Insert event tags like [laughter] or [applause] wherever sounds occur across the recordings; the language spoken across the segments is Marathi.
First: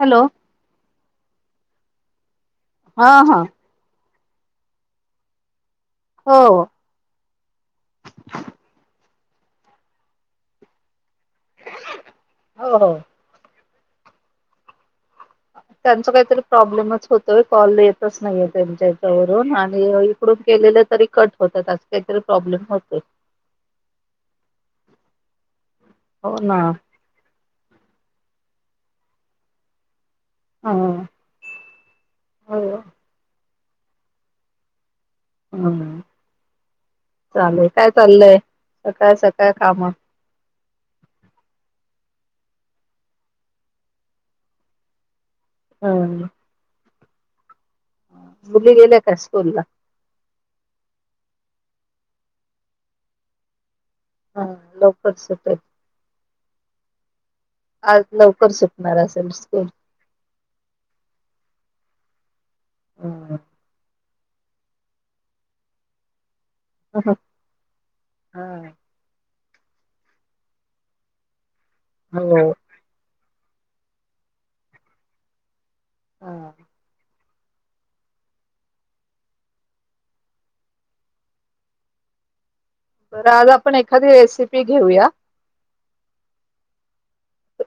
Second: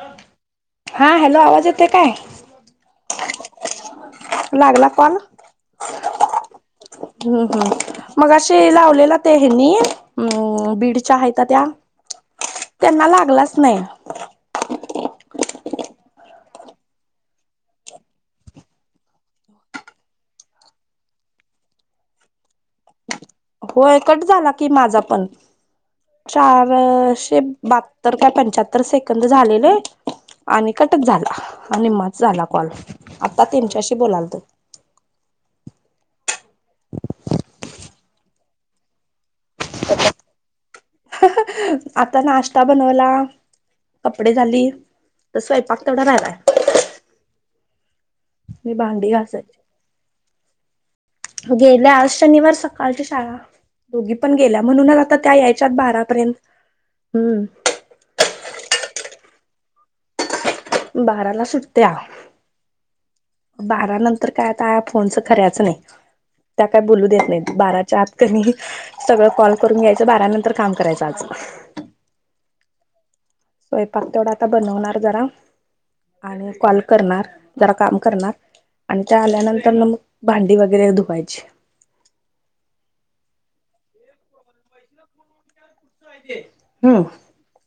हॅलो हा हॅलो आवाज येते काय हा हा लागला कोण हो हम्म हम्म मग असे लावलेला तेनी बीडच्या आहे त्या हो हो त्यांना लाग नाही. त्यांचा काहीतरी प्रॉब्लेमच होतोय कॉल येतच नाहीय त्यांच्या याच्यावरून आणि इकड केलं तरी कट होत अस काहीतरी प्रॉब्लेम होत. होय कट झाला की माझा पण हो ना चारशे बहात्तर का पंच्याहत्तर सेकंद झालेले. आणि ह कटक झाला आणि मच झाला हो कॉल त्यांच्याशी बोलालत हम म् चाललय काय चाललय सकाळ सकाळ काम ह ह आता नाश्ता बनवला कपडे झाली. स्वयपाक तेवढा राहिलाय. अअ मुली मी गेल्या भांडी का घासाय स्कूलला गेल्याई आज शनिवार सकाळची शाळा दोघी पण ह गेल्या म्हणून लवकर आता त्या सुटेल यायच्यात बारापर्यंत हम्म. आज लवकर सुटणार र असेल स्कूल बाराला सुट्या ह बारा नंतर तर काय आता फोनच खंरच नाही. त्या काय बोलू हो देत नाही बाराच्या आत त्यांनी सगळं कॉल करून घ्यायचं बारा नंतर काम करायचं आज हो अ स्वयंपाक तेवढा आता बनवणार जरा आणि हा कॉल करणार. जरा काम करणार आणि त्या आल्यानंतर ना मग भांडी वगैरे धुवायची. बरं आज आपण एखादी रेसिपी घेऊया. हम्म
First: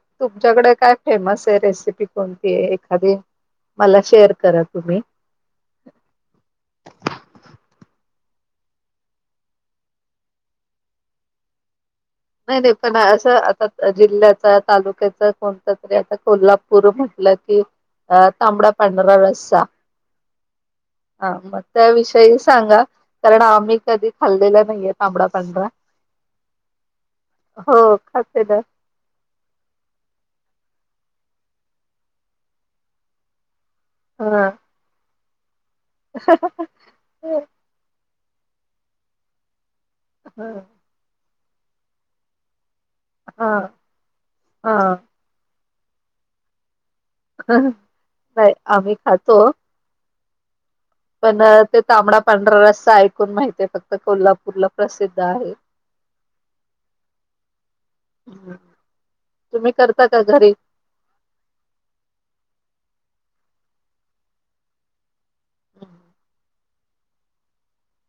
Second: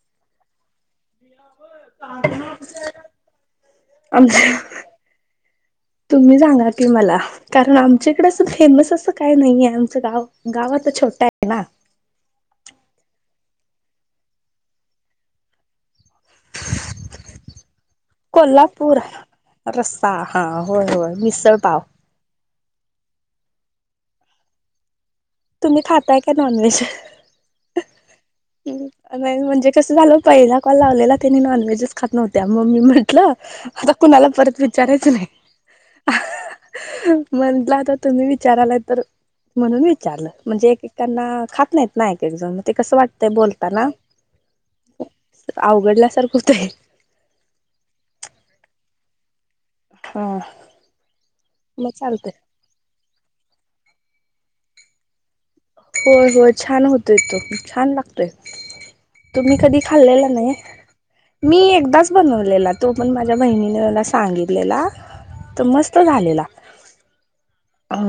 तुमच्यांकडे काय फेमस रेसिपी कोणती आहे एखादी मला शेअर आमच्या करा तुम्ही तुम्ही जरा म्हणा की मला तर मग आमच्याकडे असं फेमस असं काही नये आमचं गाव गाव आता छोटा आहे ना नाही नाही पण असं आता जिल्ह्याच तालुक्याच कोणतच तस आता कोल्हापूर म्हटलं की अ तांबडा कोल्हापूर पांढरा रस्सा हा होय होय हा मग मिसळपाव त्याविषयी सांगा कारण आम्ही कधी खाल्लेल नाहीये तांबडा पांढरा तुम्ही खाताय का नॉनव्हेज हो अ मेन म्हणजे कसं झाल पहिला ना कॉल नी नॉनव्हेजच खात नव्हत्या मग मी म्हटलं जर कुणाला हा परत विचारायचं नाही हा ह म्हंटलं तर तुम्ही विचारालाय तर म्हणून विचारलं म्हणजे एकमेकांना खात नाहीत ना ऐक ऐकजण ते हा बोलताना हा अवघडल्यासारखं हाय हम् नाही आम्ही खातो हम्म पण ते तांबडा पांढरा रस्सा ऐकून माहित आहे फक्त कोल्हापूरला प्रसिद्ध आहे हो हो छान होतय तो छान लागतोय तुम्ही कधी करता का खाल्लेला घरी नाही मी एकदाच बनवलेला तो पण माझ्या बहिणीने मला सांगितलेला तो मस्त झालेला अ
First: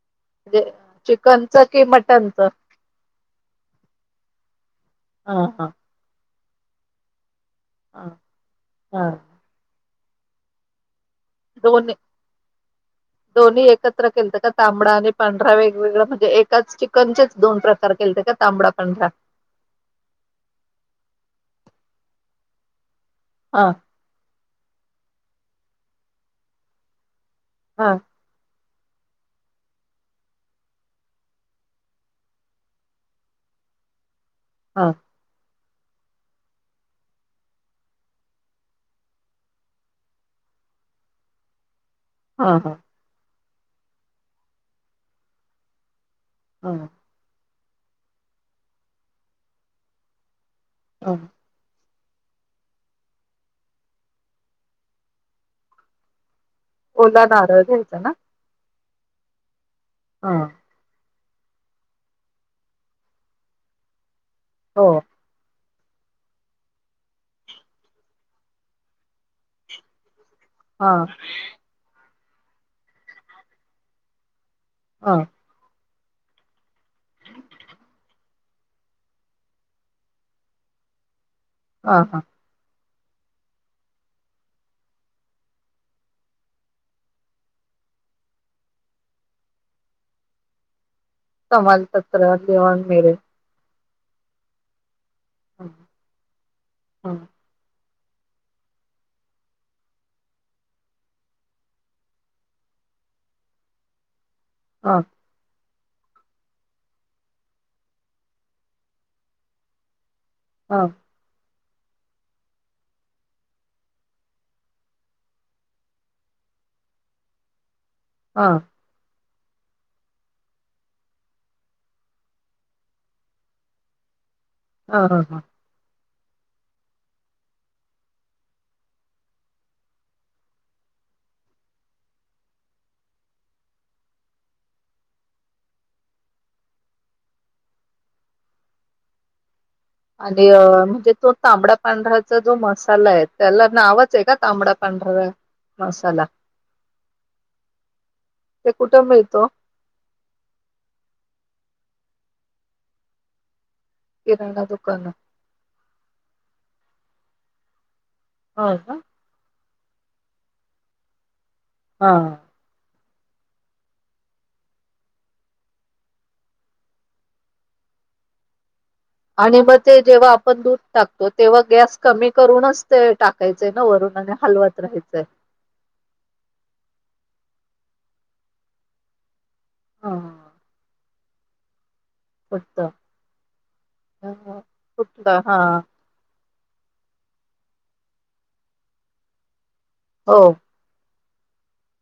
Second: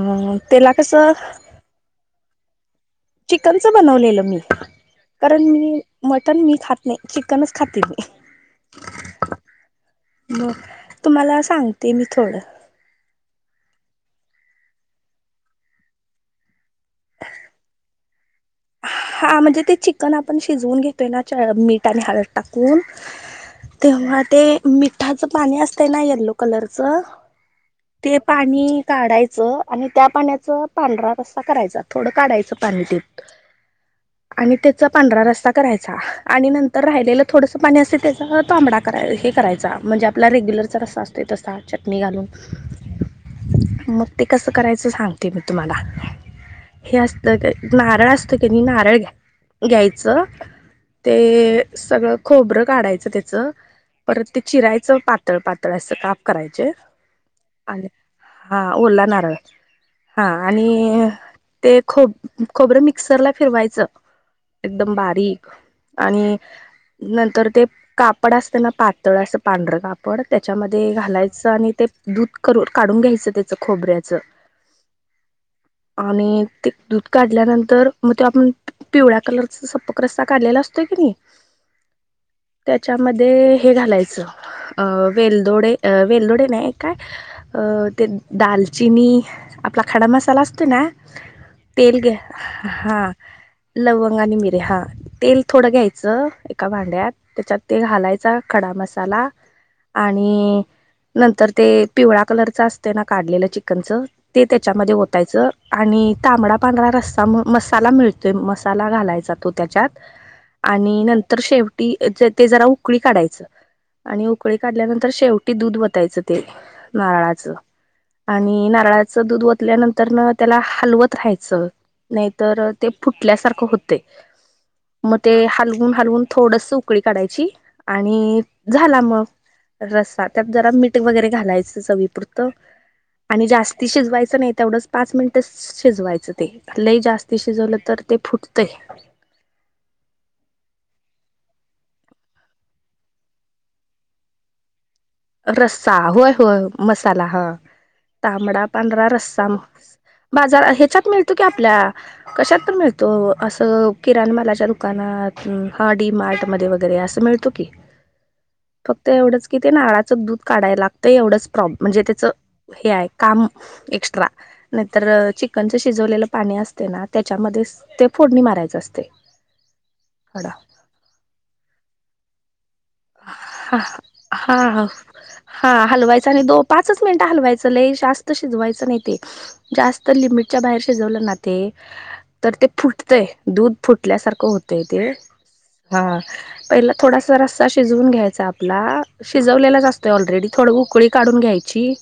म्हणजे त्याला अ कसं चिकनच कि मटनच चिकनच बनवलेलं मी हा कारण मी हा मी मटन मी खात नाही कोणच खात बे हा हा मी तुम्हाला सांगते दोन्ही मी थोडं दोन्ही एकत्र केलत का तांबडा आणि पांढरा वेगवेगळा म्हणजे एकाच चिकनचेच दोन प्रकार केलते का तांबडा पांढरा हा म्हणजे ते चिकन आपण शिजवून घेतोय ना पाण्यात मीठ आणि हळद टाकून हा तेव्हा ते मिठांच पाणी असत ना येल्लो कलरचं हा ते ऐ पाणी काढायचं आणि त्या पाण्याचा पांढरा रस्सा करायचा थोडं काढायचं पाणी नीट आणि हा त्याचा पांढरा रस्सा करायचा आणि नंतर राहिलेलं थोडस पाणी असेल त्याचा तांबडा हे करायचा म्हणजे आपला रेग्युलर वरचा जसा असतोय तसा चटणी घालून हा हा न मग ते कसं करायचं सांगते मी तुम्हाला हा हे असत का नारळ असतं कनी नारळ घ्यायचं हा ते सगळं खोबरं काढायचं त्याचं परत ते चिरायचं पातळ पातळ असं काप कराय ओला नारळ घ्यायचा ना हा ओला नारळ हा आणि ते खोबरं मिक्सरला फिरवायचं हो एकदम बारीक आणि नंतर ते कापड असत ना पातळ असं पांढरं कापड त्याच्यामध्ये हा घालायचं आणि ते दूध कर काढून घ्यायचं त्याचं खोबऱ्याचं हा आणि ते दूध काढल्यानंतर मग त आपण पिवळ्या कलरचा सपक रस्ता काढलेला असतो की नाही ह हा त्याच्यामध्ये हे घालायचं अ वेलदोडे अ वेलदोडे नाही काय अ ते दालचिनी आपला खडा मसाला असतो ना तेल घ्या तमालपत्र हा मिरे लववंग आणि मिरे हा तेल ह थोडं घ्यायचं एका भांड्यात ह त्याच्यात तेल घालायचा खडा मसाला आणि नंतर ते पिवळा कलरच असते ना काढलेलं चिकनचं ते त्याच्यामध्ये ह ओतायचं आणि तांबडा पांढरा रस्ता म्ह मसाला मिळतोय मसाला घालायचा तो त्याच्यात ह आणि नंतर शेवट ते जरा उकळी काढायचं आणि उकळी काढल्यानंतर शेवटी दूध वतायचं ते नारळाचं ह आणि नारळाचं दूध ओतल्यानंतर न त्याला हलवत राहायचं नाही तर ते फुटल्यासारखं होतेय मग ह ते ह हलवून हलवून थोडस उकळी काढायची आणि झाला मग रसा त्यात जरा मीठ वगैरे घालायचं चवीपुरतं आणि जास्ती शिजवायचं नाही तेवढंच पाच मिनिटच शिजवायचं ते लय जास्त शिजवलं तर ते फुटतय आणि म्हणजे तो तांबडा पांढऱ्याचा जो मसाला आहे त्याला नावच आहे का तांबडा पांढरा रस्सा मसाला होय होय मसाला हा तांबडा ते कुठं पांढरा मिळतो रस्सा बाजार ह्याच्यात मिळतो की आप आपल्या कशात पण मिळतो असं किराणमालाच्या दुकानात हा डी मार्ट मध्ये वगैरे अस मिळतो की हो का फक्त एवढंच की ते नाळाचं दूध काढायला लागतं एवढंच प्रॉब् म्हणजे त्याच हा. हे आहे काम एक्स्ट्रा नाहीतर चिकनचं शिजवलेलं पाणी असते ना त्याच्यामध्ये ते फोडणी मारायंच असते आणि मग ते जेव्हा खडा आपण दूध टाकतो तेव्हा गॅस कमी करूनच ते टाकायचंय ह ना वरून आणि हा हलवत राहायचंय. हा हलवायच आणि दो पाचच मिनटं हलवायच च जास्त शिजवायच नाही ते जास्त हा. लिमिटच्या बाहेर शिजवलं ना ते तर ते फक्त फुटतंय दूध फुटल्यासारखं होतंय ते हा पहिला थोडासा रस्सा शिजवून घ्यायचा आपला शिजवलेला असतोय हो. ऑलरेडी थोडं उकळी काढून घ्यायची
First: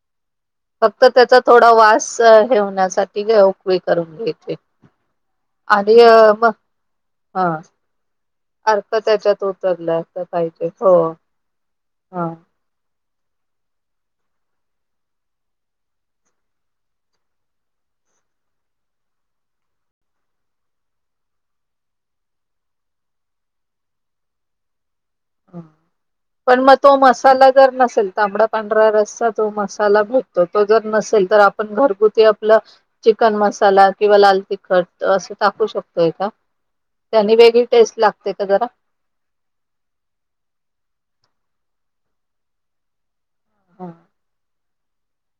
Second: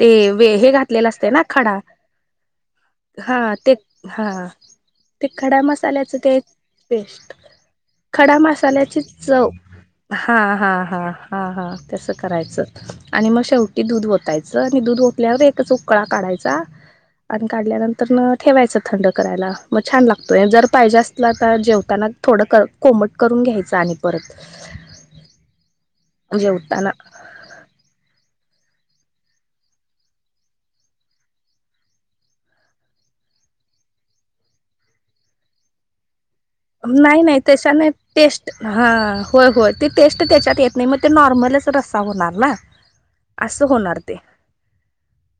ते हे फक्त घातलेलं असते त्याचा ना थोडा खडा वास हे होण्यासाठी हा ते उकळी करून हा घ्यायची. ते खडा आणि मसाल्याचं ते एक मग पेस्ट हा. खडा अर्क मसाल्याची त्याच्यात चव उतरला असं हा पाहिजे हां हो. हा हा हा तसं हा करायचं आणि मग शेवटी दूध ओतायचं आणि दूध ओतल्यावर एक उकळा काढायचा आणि काढल्यानंतर न ठेवायचं थंड करायला मग छान लागतोय जर पाहिजे असला तर जेवताना थोड कोमट करून घ्यायच आणि परत पण मग जेवताना तो मसाला जर नसेल तांबडा पांढरा रस्ता तो मसाला भेटतो तो जर नसेल तर आपण घरगुती आपलं चिकन म मसाला किंवा लाल तिखट असं टाकू शकतोय का. नाही त्यानी नाही वेगळी तचा नाही लागते का टेस्ट जरा हा होय होय ते. टेस्ट त्याच्यात येत नाही मग ते नॉर्मलच रस्सा होणार ना. असं हा होणार ते.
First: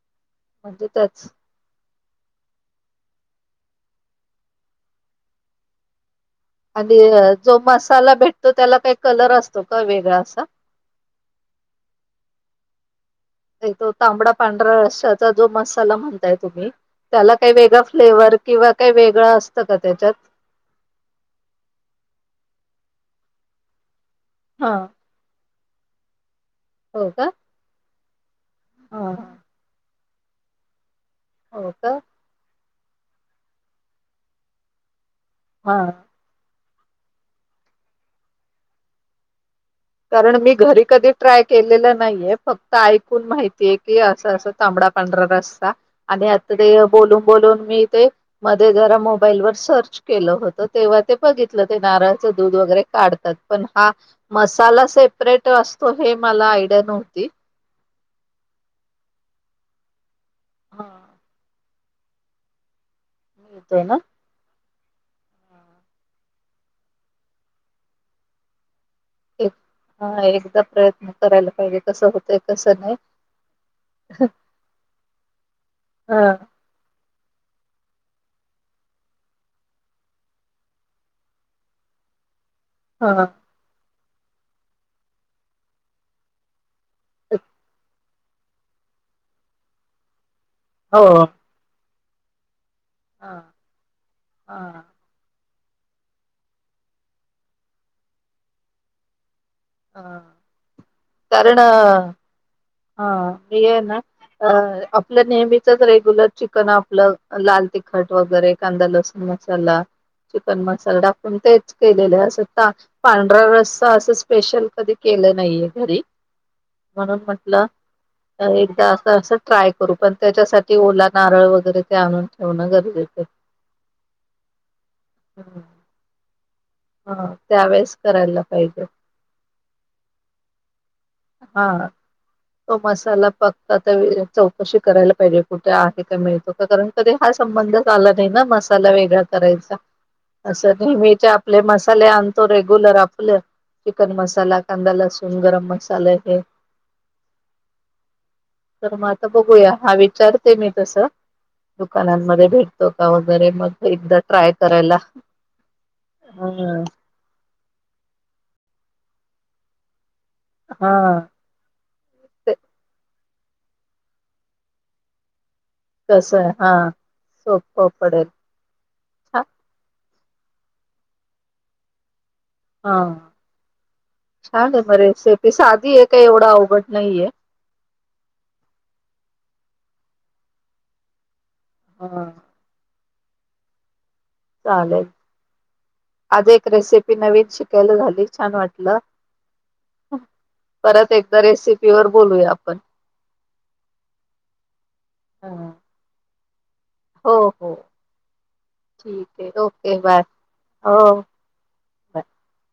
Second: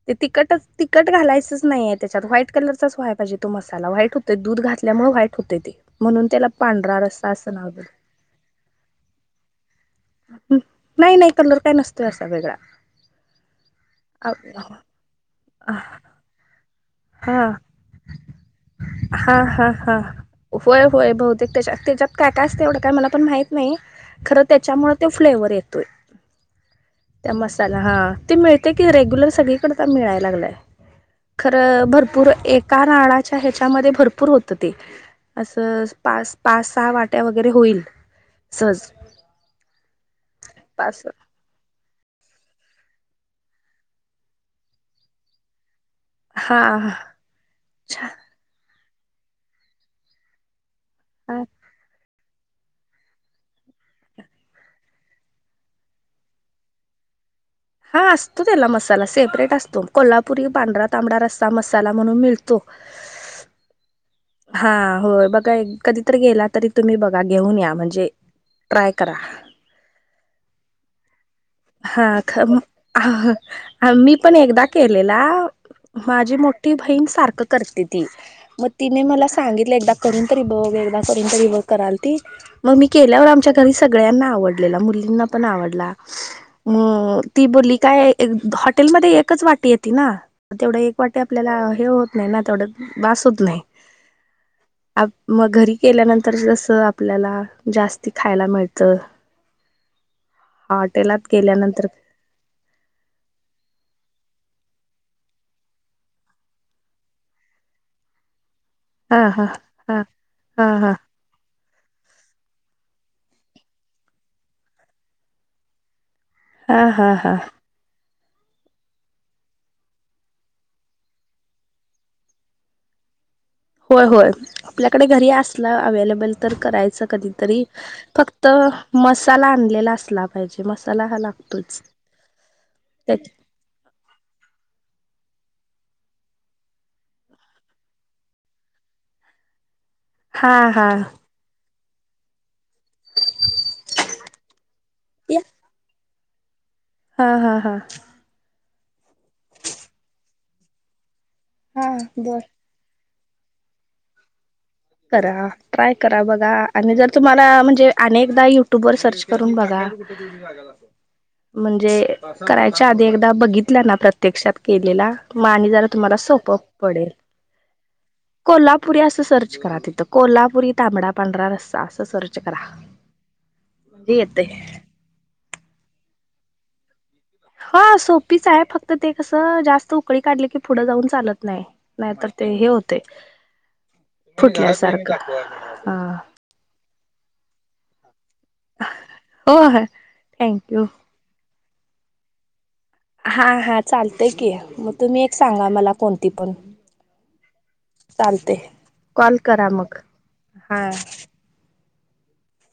ते तिकटच म्हणजे तिकट त्याच घालायचंच नाही आहे त्याच्यात व्हाईट कलरचाच व्हायला पाहिजे तो मसाला व्हाईट होत दूध घातल्यामुळे व्हाईट होते ते म्हणून, त्याला पांढरा आणि रस्सा असं जो नाव दिलं मसाला भेटतो त्याला काही कलर असतो का वेगळा असा. नाही नाही कलर काय नसत असा वेगळा. तो तांबडा हा पांढरा अशाचा जो मसाला म्हणताय तुम्ही. त्याला काही वेगळां फ्लेवर किंवा काही वेगळं हा असतं हा का हा त्याच्यात. होय होय बहुतेक तेजात काय काय असते तेवढं काय मला पण माहीत नाही खरं हा त्याच्यामुळे ते फ्लेवर येतोय. हो का? त्या मसाला हा ते मिळतय की हा रेग्युलर सगळीकड मिळायला लागलाय. तर हो का? भरपूर एका नाराळाच्या ह्याच्यामध्ये भरपूर होत ते. असं हा पाच पाच सहा वाट्या वगैरे होईल सहज. कारण मी घरी पाच कधी ट्राय केलेलं नाहीये फक्त ऐकून माहितीय की असं असं तांबडा पांढरा रस्ता, आणि आता हा ते बोलून बोलून मी ते मध्ये जरा मोबाईल वर सर्च केलं होतं तेव्हा ते हा बघितलं ते नारळाचं दूध वगैरे काढतात पण हा मसा ला सेपरेट असतो हे मला आयडिया नव्हती. हा असतो त्याला मसाला सेपरेट असतो, कोल्हापुरी हा पांढरा तांबडा रस्सा मसा ला म्हणून मिळतो. येतो ना. हा, होय बघा कधीतरी गेला तरी तुम्ही बघा घेऊन या म्हणजे ट्राय करा एक हा एकदा प्रयत्न करायला पाहिजे हा कसं होतंय खर म, कसं नाही मी पण एकदा केलेला हा माझी मोठी बहीण सार ख करते ती. मग तिने मला सांगितलं एकदा करून तरी बघ, एकदा करून तरी बघ कराल ती. मग मी हा केल्यावर आमच्या घरी सगळ्यांना आवडलेला मुलींना पण आवडला म ती बोलली काय हॉटेलमध्ये एकच वाटी येते ना तेवढं एक हो वाटी आपल्याला हे होत नाही ना तेवढं बास हा होत नाही. हा मग घरी केल्यानंतर जस आपल्याला जास्त खायला मिळत. हा हाटेलात. कारण हा आहे ना अह आपलं नेहमीचच रेग्युलर चिकन आपलं लाल तिखट वगैरे. कांदा लसूण हा हा मसाला, हा चिकन हा हा मसाला टाकून तेच केलेलं असं पांढरा रसच असं स्पेशल कधी केलं नाहीेया घरी हा हा म्हणून हा. म्हटलं एकदा असं असं ट्राय करू पण त्याच्यासाठी ओला नारळ वगैरे ते आणून ठेवणं गरज ठीक आहे. होय होय, आपल्याकडे घरी हम्म. असलं अवेलेबल तर करायचं असं हा कधीतरी त्यावेेळेस करायला फक्त पाहिजे मसाला आणलेला असला पाहिजे मसाला हा लागतोच. हा तो मसाला फक्त आता चौकशी करायला पाहिजे कुठे आहे का मिळतो का कारण कधी हा संबंधच आला नाही ना मसाला वेगळा करायचा. हा असं हा नेहमीचे आपले मसाले आणतो रे गुलर आपलं चिकन मसाला, कांदा लसूण गरम मसाला हे हा हा हा. तर मग आता बघूया हा विचारते मी तस हा बर दुकानांमध्ये भेटतो का वगैरे मग एकदा ट्राय करायला करा ट्राय करा बघा ह आणि जर तुम्हाला म्हणजे अनेकदा यु युटूब वर सर्च करून बघा, हा म्हणजे ते करायच्या आधी एकदा बघितल्या ना प्रत्यक्षात केलेला म आणि जरा तुम्हाला कसं आहे सोप हा पडेल. सोपं पडेल कोल्हापुरी असं छान सर्च तिथ कोल्हापुरी तांबडा पांढरा रस्सा अस सर्च करा हा म्हणजे येते छान आहे म रेसिपी साधी आहे काही एवढा आवघट नाहीये हा सोपीच आहे फक्त ते कसं जास्त उकळी काढली की पुढं जाऊन चालत नाही. नाही तर हा ते हे होतंय चालेल फुटल्यासारखं हा. आज एक रेसिपी नवीन शिकायला झालय छान वाटल. हो ह थँक्यू परत एकदा रेसिपी प्युअर बोलूया आप हा हा चालतय की मग तुम्ही एक सांगा हा. मला कोणती पण हो हो चालते. कॉल ठीक आहे करा मग. ओके बाय हा. हो. [inaudible]